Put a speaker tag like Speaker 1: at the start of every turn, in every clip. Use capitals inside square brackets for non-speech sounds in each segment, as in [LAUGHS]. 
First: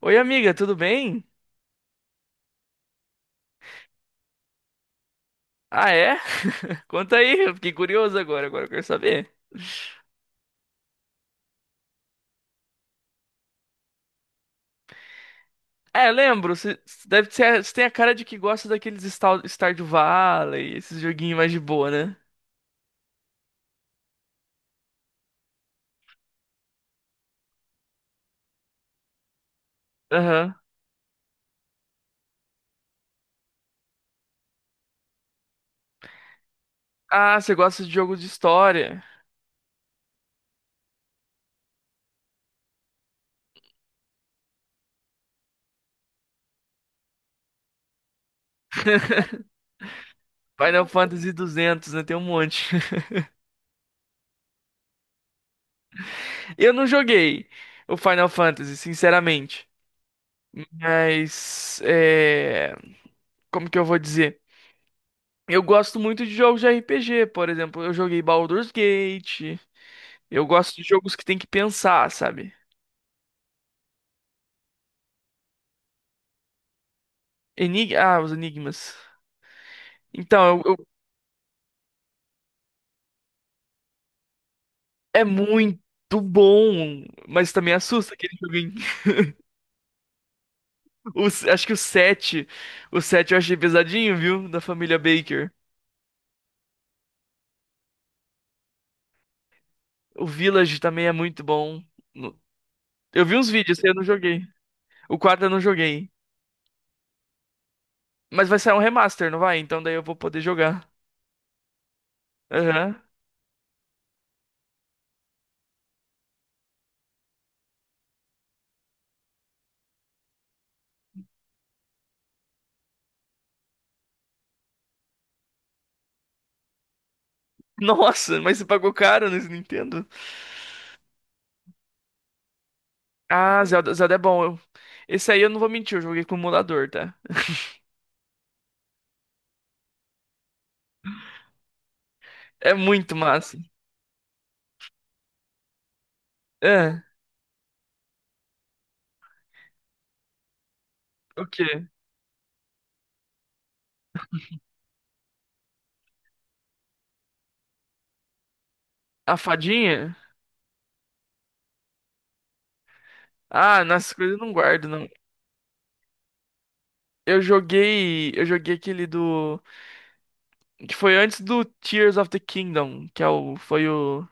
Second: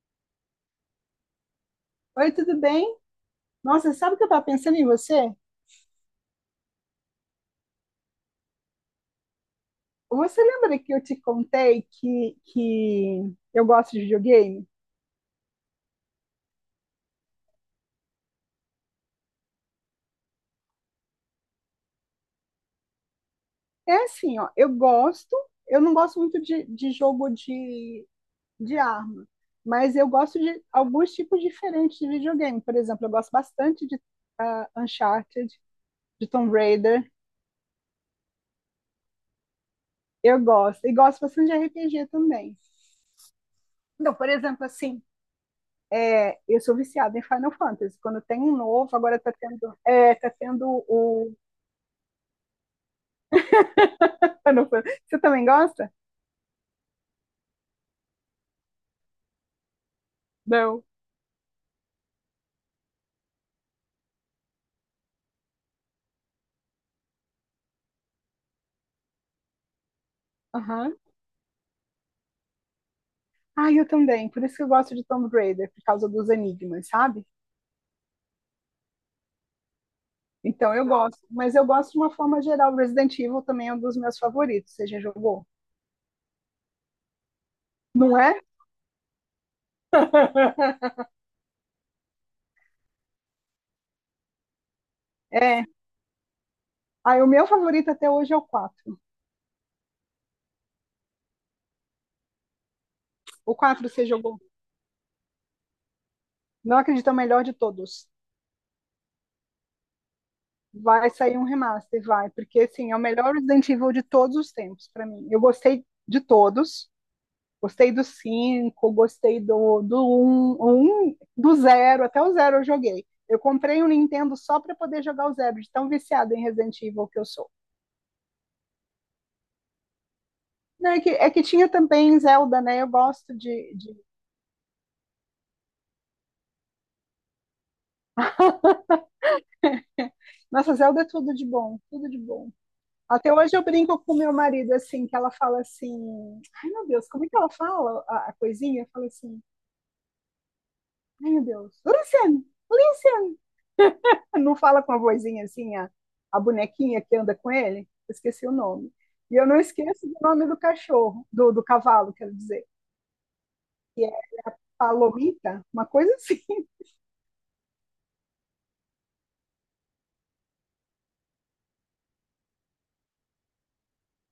Speaker 1: Oi, amiga, tudo bem?
Speaker 2: Oi, tudo bem? Nossa, sabe o que eu estava pensando em você?
Speaker 1: Ah, é? [LAUGHS] Conta aí, eu fiquei curioso agora, agora eu quero saber.
Speaker 2: Você lembra que eu te contei que eu gosto de videogame?
Speaker 1: É, lembro, você deve ser, você tem a cara de que gosta daqueles Stardew Valley, esses joguinhos mais de boa, né?
Speaker 2: É assim, ó, eu gosto, eu não gosto muito de jogo de arma, mas eu gosto
Speaker 1: Aham.
Speaker 2: de alguns tipos diferentes de videogame. Por exemplo, eu gosto bastante de Uncharted, de Tomb Raider,
Speaker 1: Ah, você gosta de jogos de história.
Speaker 2: eu gosto, e gosto bastante de RPG também. Então, por exemplo, assim, eu sou viciada em Final Fantasy. Quando tem um novo, agora tá
Speaker 1: [LAUGHS]
Speaker 2: tendo, tá tendo
Speaker 1: Final Fantasy
Speaker 2: o
Speaker 1: 200, né? Tem um monte.
Speaker 2: Xenophon. Você também gosta?
Speaker 1: [LAUGHS] Eu não joguei o Final Fantasy, sinceramente.
Speaker 2: Não.
Speaker 1: Mas, como que eu vou dizer? Eu gosto muito de jogos de RPG. Por exemplo, eu joguei Baldur's Gate. Eu gosto de
Speaker 2: Aham.
Speaker 1: jogos que tem que pensar, sabe?
Speaker 2: Ah, eu também. Por isso que eu gosto de Tomb Raider, por causa dos enigmas, sabe?
Speaker 1: Ah, os enigmas. Então,
Speaker 2: Então eu gosto. Mas eu gosto de uma forma geral. Resident Evil também é um dos meus favoritos. Você já
Speaker 1: é
Speaker 2: jogou?
Speaker 1: muito bom, mas também assusta
Speaker 2: Não
Speaker 1: aquele
Speaker 2: é?
Speaker 1: joguinho.
Speaker 2: [LAUGHS]
Speaker 1: [LAUGHS] Acho que o 7, o 7 eu achei pesadinho, viu? Da família Baker.
Speaker 2: É. Ah, o meu favorito até hoje é o 4.
Speaker 1: O Village também é muito bom. No- Eu vi uns
Speaker 2: O
Speaker 1: vídeos, esse
Speaker 2: 4
Speaker 1: eu não
Speaker 2: você jogou?
Speaker 1: joguei. O 4 eu não joguei.
Speaker 2: Não acredito, é o melhor de todos.
Speaker 1: Mas vai sair um remaster, não vai? Então daí eu vou poder jogar.
Speaker 2: Vai sair um remaster, vai, porque assim, é o
Speaker 1: Aham.
Speaker 2: melhor Resident Evil de todos os tempos pra mim. Eu gostei de todos. Gostei do cinco, gostei do do um, um, do zero. Até o zero eu joguei. Eu comprei um Nintendo só para poder jogar o 0, de tão viciado em Resident Evil que eu sou.
Speaker 1: [LAUGHS] Nossa, mas você pagou caro nesse Nintendo?
Speaker 2: Não, é que tinha também Zelda, né? Eu gosto
Speaker 1: Ah,
Speaker 2: de,
Speaker 1: Zelda,
Speaker 2: de.
Speaker 1: Zelda é bom. Esse aí eu não vou mentir, eu joguei com o emulador, tá?
Speaker 2: Nossa, Zelda é tudo de bom, tudo de bom.
Speaker 1: É muito
Speaker 2: Até hoje
Speaker 1: massa.
Speaker 2: eu brinco com meu marido assim, que ela fala assim, ai meu
Speaker 1: É,
Speaker 2: Deus, como é que ela fala a coisinha? Eu falo assim, ai meu
Speaker 1: o
Speaker 2: Deus,
Speaker 1: quê?
Speaker 2: Luciano, Luciano. [LAUGHS] Não fala com a vozinha assim, a bonequinha que anda com ele? Eu esqueci o nome. E
Speaker 1: A
Speaker 2: eu não esqueço
Speaker 1: fadinha?
Speaker 2: o nome do cachorro, do, do cavalo, quero dizer.
Speaker 1: Ah,
Speaker 2: Que
Speaker 1: nessas
Speaker 2: é
Speaker 1: coisas eu não guardo, não.
Speaker 2: Palomita, uma coisa assim.
Speaker 1: Eu joguei aquele do Tears of the Kingdom, que é o foi o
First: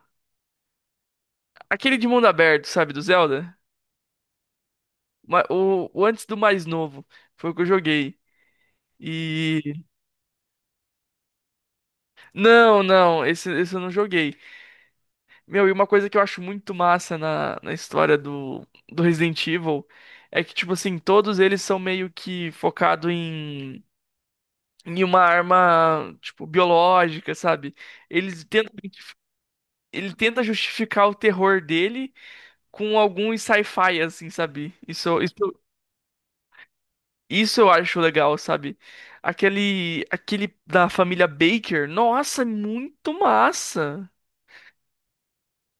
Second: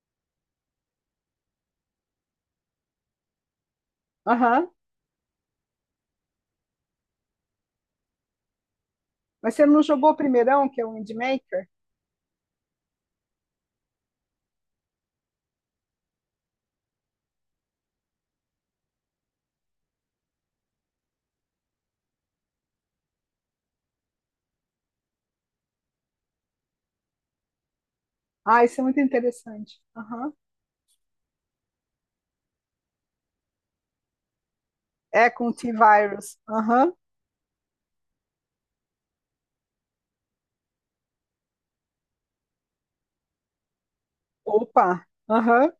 Speaker 1: aquele de mundo aberto, sabe, do Zelda?
Speaker 2: [LAUGHS] Aham.
Speaker 1: O antes do mais novo foi o que eu joguei.
Speaker 2: Mas
Speaker 1: E
Speaker 2: você não jogou o primeirão, que é o Windmaker?
Speaker 1: não, não, esse eu não joguei. Meu, e uma coisa que eu acho muito massa na história do Resident Evil é que, tipo assim, todos eles são meio que focado em uma arma, tipo, biológica, sabe? Eles
Speaker 2: Ah,
Speaker 1: tentam,
Speaker 2: isso é muito interessante.
Speaker 1: ele
Speaker 2: Aham.
Speaker 1: tenta justificar o terror dele com algum sci-fi, assim, sabe?
Speaker 2: É
Speaker 1: Isso,
Speaker 2: com o T-Virus. Aham.
Speaker 1: isso eu acho legal, sabe? Aquele da família Baker, nossa, é muito massa.
Speaker 2: Opa. Aham.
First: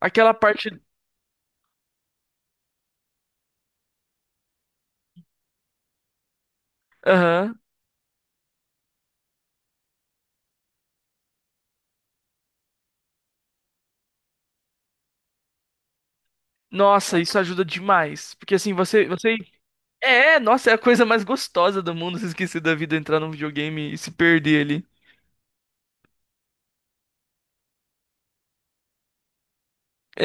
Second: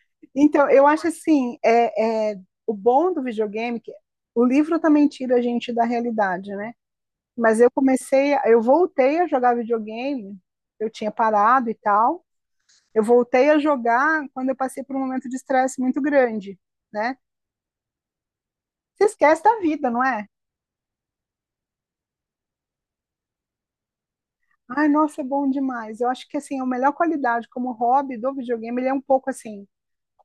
Speaker 1: Aquela parte,
Speaker 2: Então, eu acho assim, o bom do videogame, é que o livro também tira a gente da realidade, né?
Speaker 1: aham.
Speaker 2: Mas eu comecei, eu voltei a jogar videogame, eu tinha parado e tal. Eu voltei a jogar quando eu passei por um momento de estresse muito grande, né?
Speaker 1: Nossa, isso ajuda demais, porque assim,
Speaker 2: Você
Speaker 1: você
Speaker 2: esquece da vida, não é?
Speaker 1: é, nossa, é a coisa mais gostosa do mundo, [LAUGHS] se esquecer da vida, entrar num videogame e se perder ali.
Speaker 2: Ai, nossa, é bom demais. Eu acho que assim, a melhor qualidade como hobby do videogame, ele é um pouco assim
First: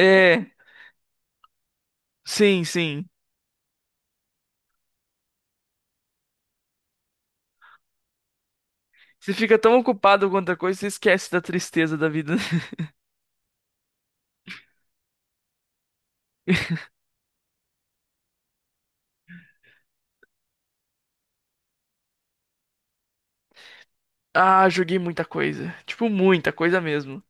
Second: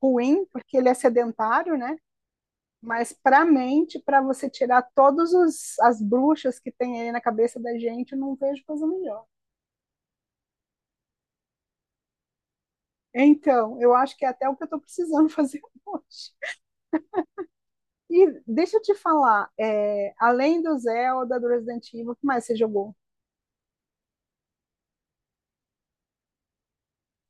Speaker 2: ruim, porque ele é sedentário, né?
Speaker 1: sim.
Speaker 2: Mas para a mente, para você tirar todas as bruxas que tem aí na cabeça da gente, eu não vejo coisa melhor.
Speaker 1: Você fica tão ocupado com outra coisa, você esquece da tristeza da vida. [LAUGHS]
Speaker 2: Então, eu acho que é até o que eu estou precisando fazer [LAUGHS] hoje. E deixa eu te falar, além do Zelda, do Resident Evil, o que mais você jogou?
Speaker 1: Ah, joguei muita coisa. Tipo, muita coisa mesmo.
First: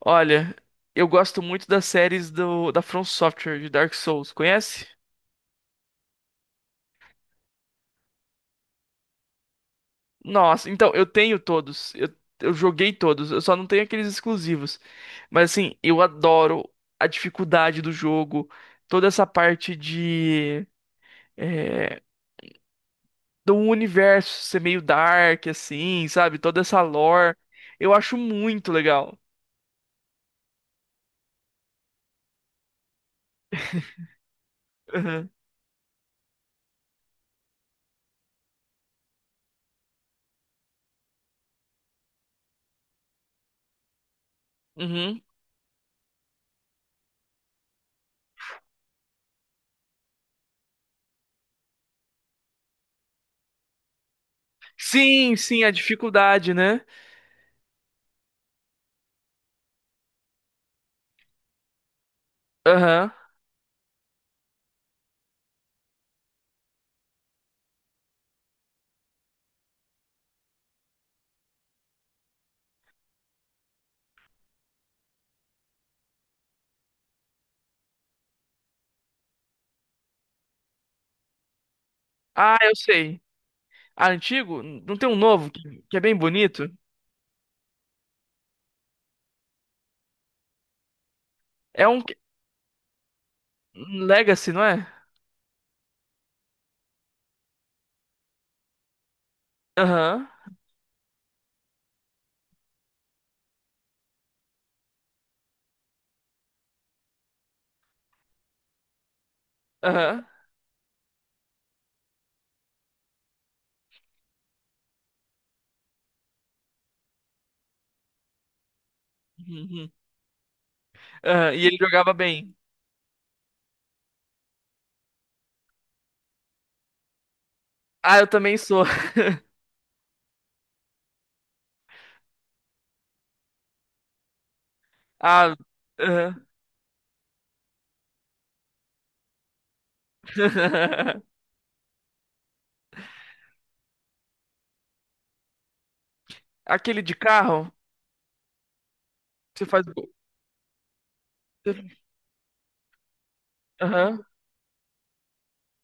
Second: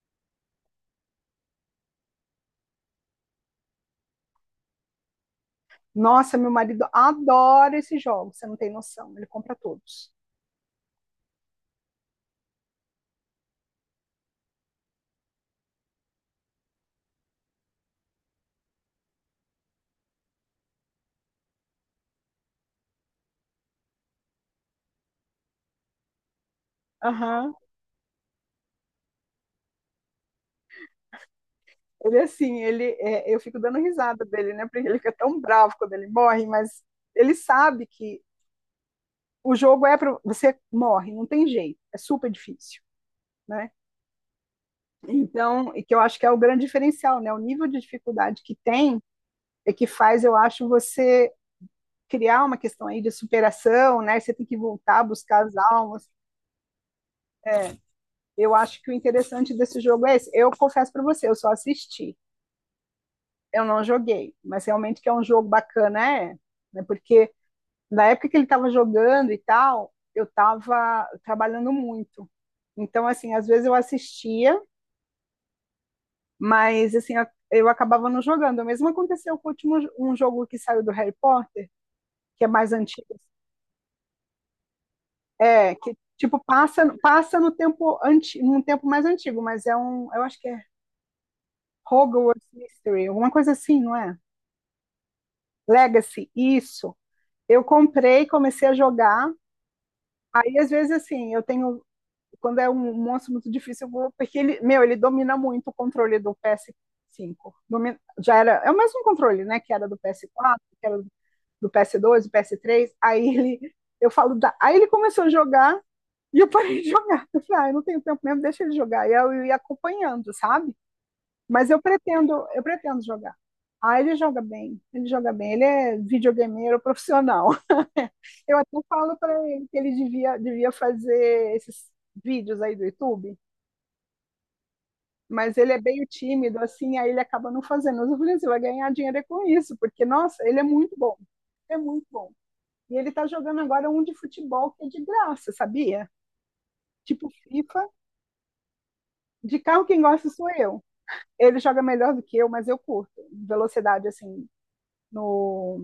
Speaker 1: Olha, eu gosto muito das séries da From Software, de Dark Souls. Conhece?
Speaker 2: Nossa, meu marido adora esses jogos, você não tem noção, ele compra todos.
Speaker 1: Nossa, então, eu tenho todos. Eu joguei todos. Eu só não tenho aqueles exclusivos. Mas, assim, eu adoro a dificuldade do jogo. Toda essa parte de... é, do universo ser meio dark, assim, sabe? Toda essa lore.
Speaker 2: Aham.
Speaker 1: Eu acho muito legal.
Speaker 2: Ele é assim, ele é, eu fico dando risada dele, né? Porque ele fica
Speaker 1: [LAUGHS]
Speaker 2: tão bravo quando ele morre, mas ele sabe que o jogo é para você morre, não tem jeito, é super difícil, né?
Speaker 1: Uhum.
Speaker 2: Então, e que eu acho que é o grande diferencial, né? O nível de dificuldade que tem é que faz, eu acho, você criar uma questão aí de superação, né? Você tem que voltar a buscar as
Speaker 1: Sim, a
Speaker 2: almas.
Speaker 1: dificuldade, né?
Speaker 2: Eu acho que o interessante desse jogo é esse. Eu confesso para você, eu só assisti,
Speaker 1: Aham.
Speaker 2: eu não joguei, mas realmente que é um jogo bacana, é, né? Porque na época que ele estava jogando e tal, eu estava trabalhando muito. Então, assim, às vezes eu assistia, mas assim, eu acabava não jogando. O mesmo aconteceu com o último um jogo que saiu do Harry Potter, que é
Speaker 1: Ah,
Speaker 2: mais
Speaker 1: eu
Speaker 2: antigo.
Speaker 1: sei. Ah, antigo? Não tem um novo
Speaker 2: É, que
Speaker 1: que é bem
Speaker 2: tipo
Speaker 1: bonito?
Speaker 2: passa no tempo num tempo mais antigo, mas é um, eu acho que é
Speaker 1: É um que-
Speaker 2: Hogwarts Mystery, alguma coisa assim, não
Speaker 1: um
Speaker 2: é?
Speaker 1: Legacy, não é?
Speaker 2: Legacy, isso. Eu comprei, comecei a jogar.
Speaker 1: Aham,
Speaker 2: Aí às vezes assim, eu tenho quando é um monstro muito difícil, eu vou porque ele, meu, ele domina muito o controle do PS5. Domina, já era, é o mesmo controle, né, que era do
Speaker 1: aham.
Speaker 2: PS4, que era do PS2, do PS3. Aí ele eu falo, da, aí ele começou a jogar. E eu parei de [LAUGHS] jogar. Eu falei, ah, eu não tenho tempo mesmo, deixa ele jogar. E eu ia
Speaker 1: Uhum.
Speaker 2: acompanhando, sabe?
Speaker 1: Aham, e
Speaker 2: Mas
Speaker 1: ele jogava bem.
Speaker 2: eu pretendo jogar. Ah, ele joga bem, ele joga bem, ele é videogameiro profissional. [LAUGHS]
Speaker 1: Ah, eu também
Speaker 2: Eu até
Speaker 1: sou.
Speaker 2: falo para
Speaker 1: [LAUGHS]
Speaker 2: ele que ele devia, devia fazer esses vídeos aí do YouTube,
Speaker 1: Ah,
Speaker 2: mas ele é meio
Speaker 1: aham.
Speaker 2: tímido, assim, aí ele acaba não fazendo. Mas eu falei assim, vai ganhar dinheiro é com isso, porque, nossa, ele é muito bom,
Speaker 1: [LAUGHS]
Speaker 2: é muito bom. E ele tá jogando agora um de futebol que é de graça, sabia?
Speaker 1: Aquele de
Speaker 2: Tipo
Speaker 1: carro,
Speaker 2: FIFA. De
Speaker 1: você faz
Speaker 2: carro quem
Speaker 1: gol.
Speaker 2: gosta sou eu. Ele joga
Speaker 1: Você-
Speaker 2: melhor do que eu, mas eu curto. Velocidade,
Speaker 1: Aham.
Speaker 2: assim, no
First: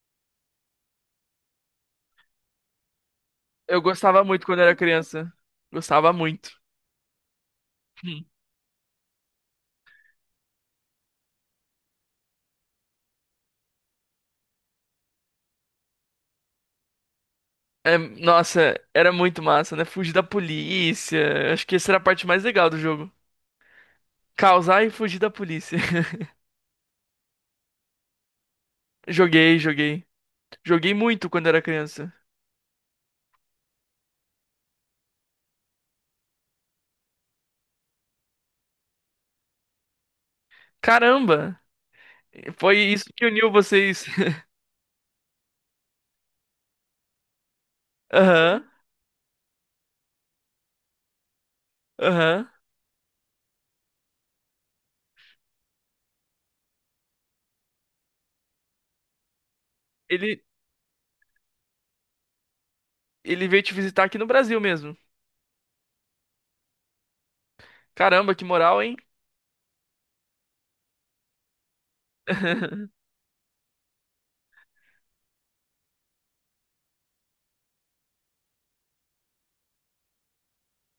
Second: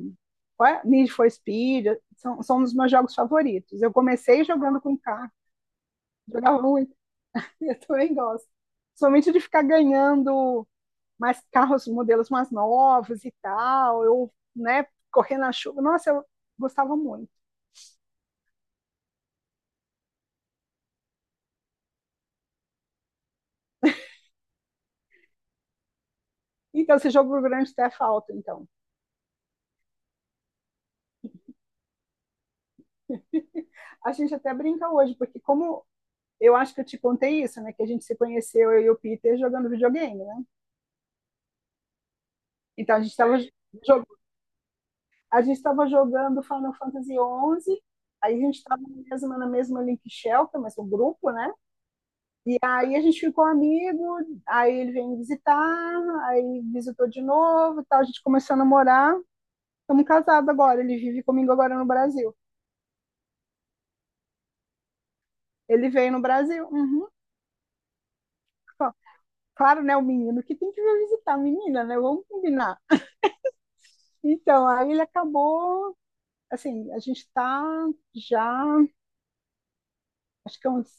Speaker 2: é? Need for Speed, são, são um dos meus jogos
Speaker 1: Eu
Speaker 2: favoritos. Eu
Speaker 1: gostava
Speaker 2: comecei
Speaker 1: muito quando era
Speaker 2: jogando com carro,
Speaker 1: criança. Gostava muito.
Speaker 2: jogava muito, [LAUGHS] eu também
Speaker 1: Hum.
Speaker 2: gosto. Somente de ficar ganhando mais carros, modelos mais novos e tal, eu, né, correndo na chuva. Nossa, eu gostava muito.
Speaker 1: É, nossa, era muito massa, né? Fugir da polícia. Acho que essa era a parte mais legal do jogo. Causar e fugir da polícia. [LAUGHS]
Speaker 2: Então, esse jogo do grande até falta, então.
Speaker 1: Joguei. Joguei muito quando era criança.
Speaker 2: A gente até brinca hoje, porque como eu acho que eu te contei isso, né? Que a gente se conheceu, eu e o Peter, jogando videogame, né?
Speaker 1: Caramba! Foi
Speaker 2: Então
Speaker 1: isso que uniu vocês. [LAUGHS]
Speaker 2: a gente estava jogando Final Fantasy 11, aí a gente
Speaker 1: Aham,
Speaker 2: estava na mesma Link Shelter, mas um grupo, né?
Speaker 1: aham.
Speaker 2: E aí a gente ficou amigo, aí ele veio me visitar, aí visitou de novo, e tal, a gente começou a namorar, estamos
Speaker 1: Ele,
Speaker 2: casados agora, ele vive comigo agora no Brasil.
Speaker 1: ele veio te visitar aqui no Brasil mesmo.
Speaker 2: Ele veio no Brasil, uhum.
Speaker 1: Caramba, que moral,
Speaker 2: Ó,
Speaker 1: hein?
Speaker 2: claro, né, o menino que tem que vir visitar a menina, né? Vamos combinar.
Speaker 1: [LAUGHS]
Speaker 2: Então, aí ele acabou, assim, a gente está já acho que é uns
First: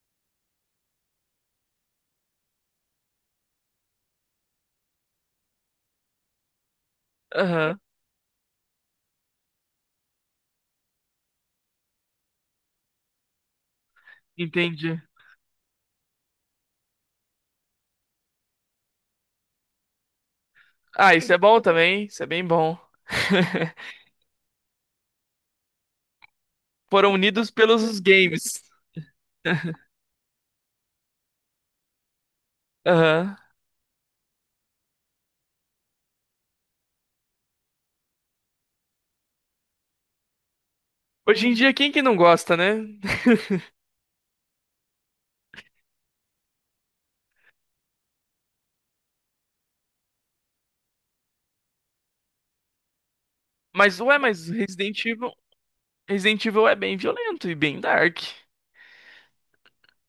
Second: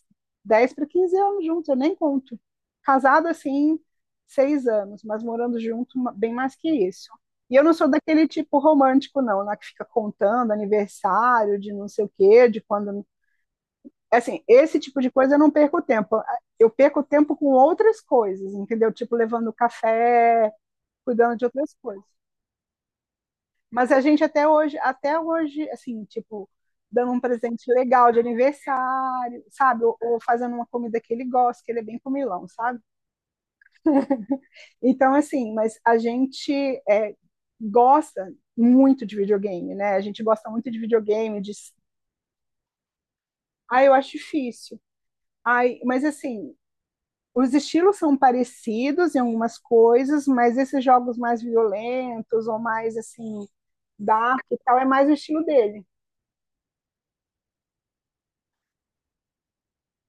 Speaker 2: 10 para 15 anos juntos, eu nem conto. Casado assim, 6 anos, mas morando junto bem mais que isso. E eu não
Speaker 1: Aham,
Speaker 2: sou daquele tipo romântico, não, né, que fica contando aniversário de não sei o quê, de quando. Assim, esse
Speaker 1: entendi.
Speaker 2: tipo de coisa eu não perco tempo. Eu perco tempo com outras coisas, entendeu? Tipo, levando café,
Speaker 1: Ah, isso
Speaker 2: cuidando
Speaker 1: é
Speaker 2: de
Speaker 1: bom
Speaker 2: outras coisas.
Speaker 1: também. Isso é bem bom.
Speaker 2: Mas a
Speaker 1: [LAUGHS]
Speaker 2: gente até hoje, assim, tipo,
Speaker 1: Foram
Speaker 2: dando um
Speaker 1: unidos
Speaker 2: presente
Speaker 1: pelos
Speaker 2: legal de
Speaker 1: games.
Speaker 2: aniversário,
Speaker 1: [LAUGHS]
Speaker 2: sabe? Ou fazendo uma comida que ele gosta, que ele é bem comilão, sabe?
Speaker 1: Aham.
Speaker 2: Então, assim, mas a gente é, gosta muito de videogame, né? A gente gosta muito de videogame,
Speaker 1: Hoje
Speaker 2: de...
Speaker 1: em dia, quem que não gosta, né?
Speaker 2: Ah, eu acho difícil. Ai, mas assim, os estilos são parecidos em algumas coisas, mas esses jogos mais violentos ou mais, assim,
Speaker 1: Mas, ué,
Speaker 2: dark e tal, é mais o estilo dele.
Speaker 1: Resident Evil é bem violento e bem dark.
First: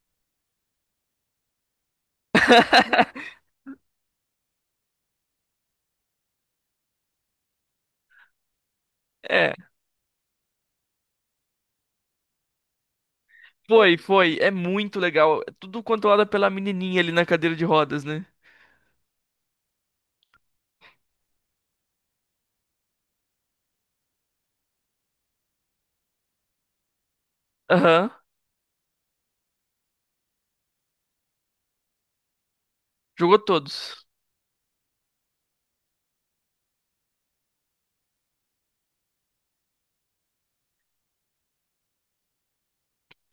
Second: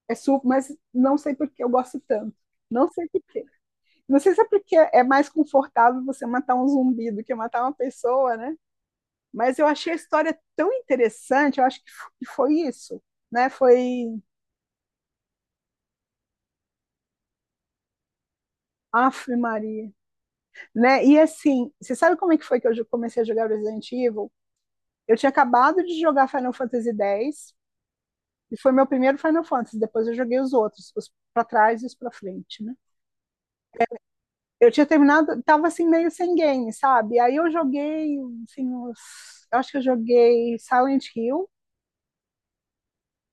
Speaker 2: É suco, mas não sei por que eu gosto tanto. Não sei por quê. Não sei se é porque é mais confortável você matar um zumbi do que matar uma pessoa, né?
Speaker 1: É.
Speaker 2: Mas eu achei a história tão interessante, eu acho que foi isso, né? Foi
Speaker 1: Foi. É muito legal. É tudo controlado pela menininha ali na cadeira de rodas, né?
Speaker 2: Aff, Maria, né? E assim, você sabe como é que foi que eu comecei a jogar Resident Evil? Eu tinha acabado de jogar Final Fantasy X,
Speaker 1: Aham.
Speaker 2: e foi meu primeiro Final Fantasy, depois eu joguei os outros, os para trás e os para frente, né?
Speaker 1: Jogou todos.
Speaker 2: Eu tinha terminado, tava assim meio sem game, sabe? Aí eu joguei, assim, uns, eu acho que eu joguei Silent Hill,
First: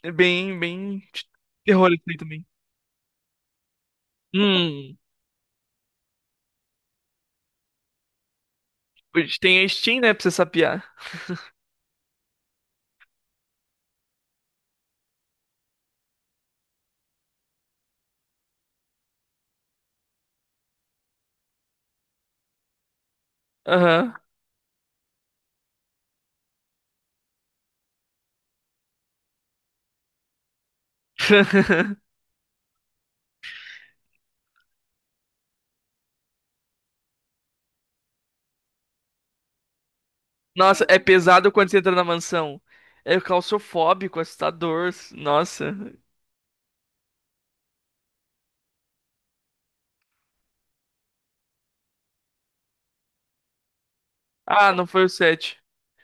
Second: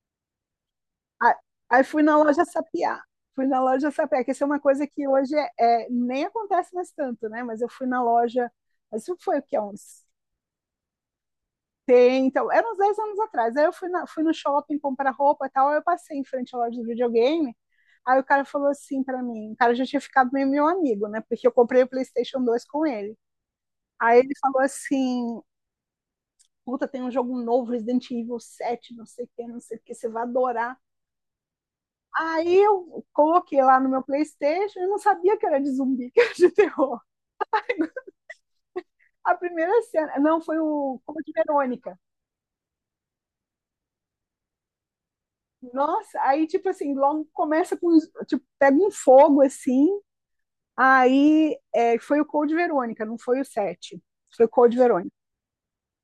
Speaker 1: É bem de
Speaker 2: a- aí
Speaker 1: terror isso
Speaker 2: fui
Speaker 1: aí
Speaker 2: na loja
Speaker 1: também.
Speaker 2: sapiar. Fui na loja sapiar, que isso é uma coisa
Speaker 1: Hum.
Speaker 2: que hoje nem acontece mais tanto, né? Mas eu fui na loja, mas isso
Speaker 1: Hoje
Speaker 2: foi o que,
Speaker 1: tem a Steam,
Speaker 2: uns
Speaker 1: né, pra você sapear.
Speaker 2: 10, então, era uns 10 anos atrás. Aí eu fui, fui no shopping comprar roupa e tal, aí eu passei em frente à loja de videogame, aí o cara falou assim pra mim, o cara já tinha ficado meio meu amigo, né? Porque eu comprei o PlayStation 2 com ele.
Speaker 1: Aham.
Speaker 2: Aí ele falou assim, puta, tem um jogo novo, Resident Evil 7, não sei o que, não sei o que, você vai adorar.
Speaker 1: [LAUGHS]
Speaker 2: Aí eu coloquei lá no meu Playstation, eu não sabia que era de zumbi, [LAUGHS] que era de terror. A primeira cena, não, foi
Speaker 1: Nossa, é
Speaker 2: o Como de
Speaker 1: pesado quando você entra
Speaker 2: Verônica.
Speaker 1: na mansão. É claustrofóbico, assustador. Nossa.
Speaker 2: Nossa, aí tipo assim, logo começa com, tipo, pega um fogo assim, foi o Code Verônica, não foi o 7, foi o
Speaker 1: Ah,
Speaker 2: Code
Speaker 1: não foi o
Speaker 2: Verônica.
Speaker 1: 7.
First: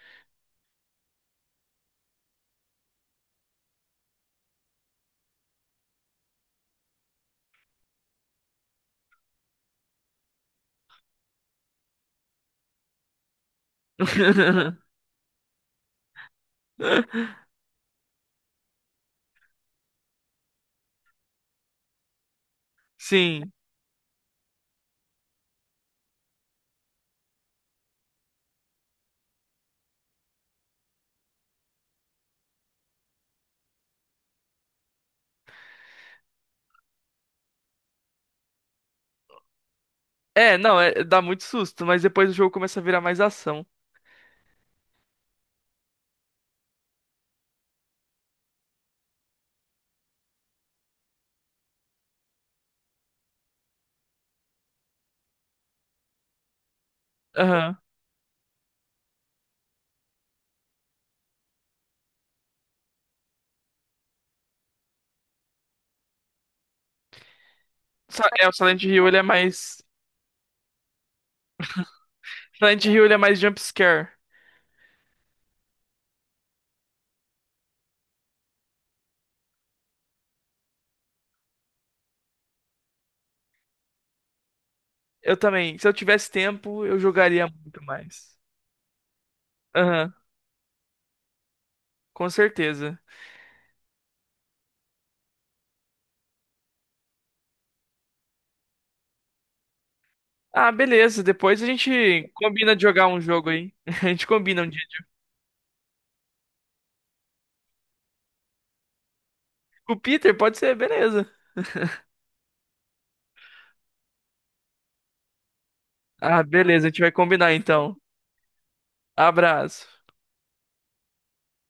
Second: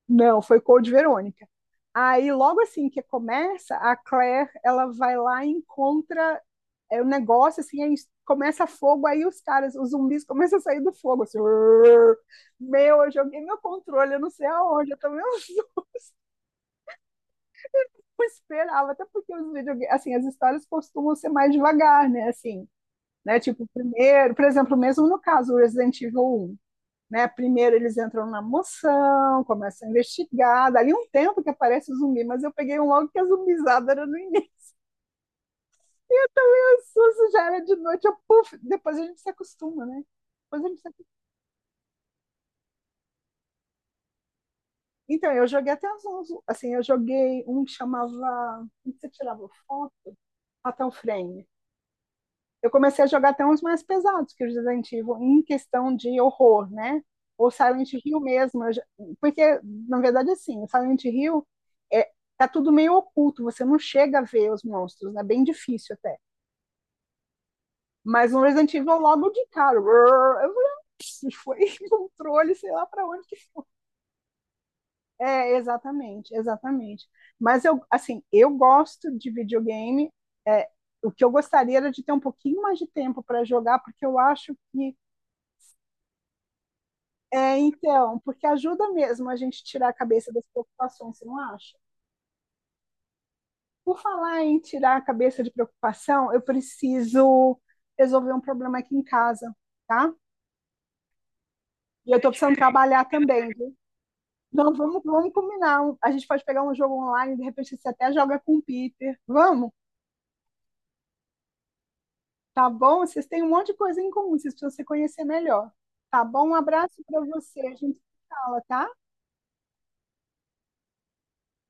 Speaker 2: Não, foi Code Verônica. Aí, logo assim que começa, a Claire, ela vai lá e encontra o negócio, assim, aí começa fogo, aí os caras, os zumbis começam a sair do fogo, assim, "Urr". Meu, eu joguei meu controle, eu não sei
Speaker 1: [LAUGHS]
Speaker 2: aonde, eu também não [LAUGHS] esperava, até porque os videogames, assim, as histórias costumam ser mais devagar, né, assim, né,
Speaker 1: Sim.
Speaker 2: tipo, primeiro, por exemplo, mesmo no caso do Resident Evil um, né, primeiro eles entram na moção, começam a investigar, dali um tempo que aparece o zumbi, mas eu peguei um logo que a zumbizada era no início, susto já era de noite, eu, puf, depois a gente se acostuma, né?
Speaker 1: É,
Speaker 2: Depois a
Speaker 1: não,
Speaker 2: gente se
Speaker 1: é- dá
Speaker 2: acostuma.
Speaker 1: muito susto, mas depois o jogo começa a virar mais ação.
Speaker 2: Então, eu joguei até uns, uns- assim, eu joguei um que chamava, um que você tirava foto, até o frame. Eu comecei a jogar até uns mais pesados que é o Resident Evil, em questão de horror, né? Ou
Speaker 1: Aham.
Speaker 2: Silent Hill mesmo, eu já- porque, na verdade, assim, o Silent Hill é, tá tudo meio oculto, você não chega a ver os monstros, né? Bem difícil até.
Speaker 1: Sa-
Speaker 2: Mas no
Speaker 1: É, o
Speaker 2: Resident
Speaker 1: Silent
Speaker 2: Evil,
Speaker 1: Hill, ele é
Speaker 2: logo de cara,
Speaker 1: mais
Speaker 2: eu falei, "Ah, foi [LAUGHS] controle, sei
Speaker 1: Silent
Speaker 2: lá
Speaker 1: Hill
Speaker 2: para
Speaker 1: ele é
Speaker 2: onde".
Speaker 1: mais jumpscare.
Speaker 2: É, exatamente, exatamente. Mas eu, assim, eu gosto de videogame. é, o que eu gostaria era de ter um pouquinho mais de tempo para jogar, porque eu acho que
Speaker 1: Eu também. Se eu tivesse tempo, eu jogaria
Speaker 2: é,
Speaker 1: muito
Speaker 2: então,
Speaker 1: mais.
Speaker 2: porque ajuda mesmo a gente tirar a
Speaker 1: Aham,
Speaker 2: cabeça das preocupações, você não acha?
Speaker 1: com certeza.
Speaker 2: Por falar em tirar a cabeça de preocupação, eu preciso resolver um problema aqui em casa, tá?
Speaker 1: Ah, beleza. Depois a
Speaker 2: E eu
Speaker 1: gente
Speaker 2: tô precisando
Speaker 1: combina de
Speaker 2: trabalhar
Speaker 1: jogar um
Speaker 2: também,
Speaker 1: jogo aí.
Speaker 2: viu?
Speaker 1: [LAUGHS] A gente combina um
Speaker 2: Então
Speaker 1: dia.
Speaker 2: vamos, vamos combinar. A gente pode pegar um jogo online, de repente você até joga com o Peter. Vamos?
Speaker 1: Com o Peter, pode ser, beleza.
Speaker 2: Tá bom? Vocês têm um monte de coisa em comum, vocês precisam se conhecer melhor. Tá
Speaker 1: Ah,
Speaker 2: bom? Um
Speaker 1: beleza. A gente
Speaker 2: abraço
Speaker 1: vai
Speaker 2: para
Speaker 1: combinar
Speaker 2: você, a
Speaker 1: então.
Speaker 2: gente se fala, tá?
Speaker 1: Abraço.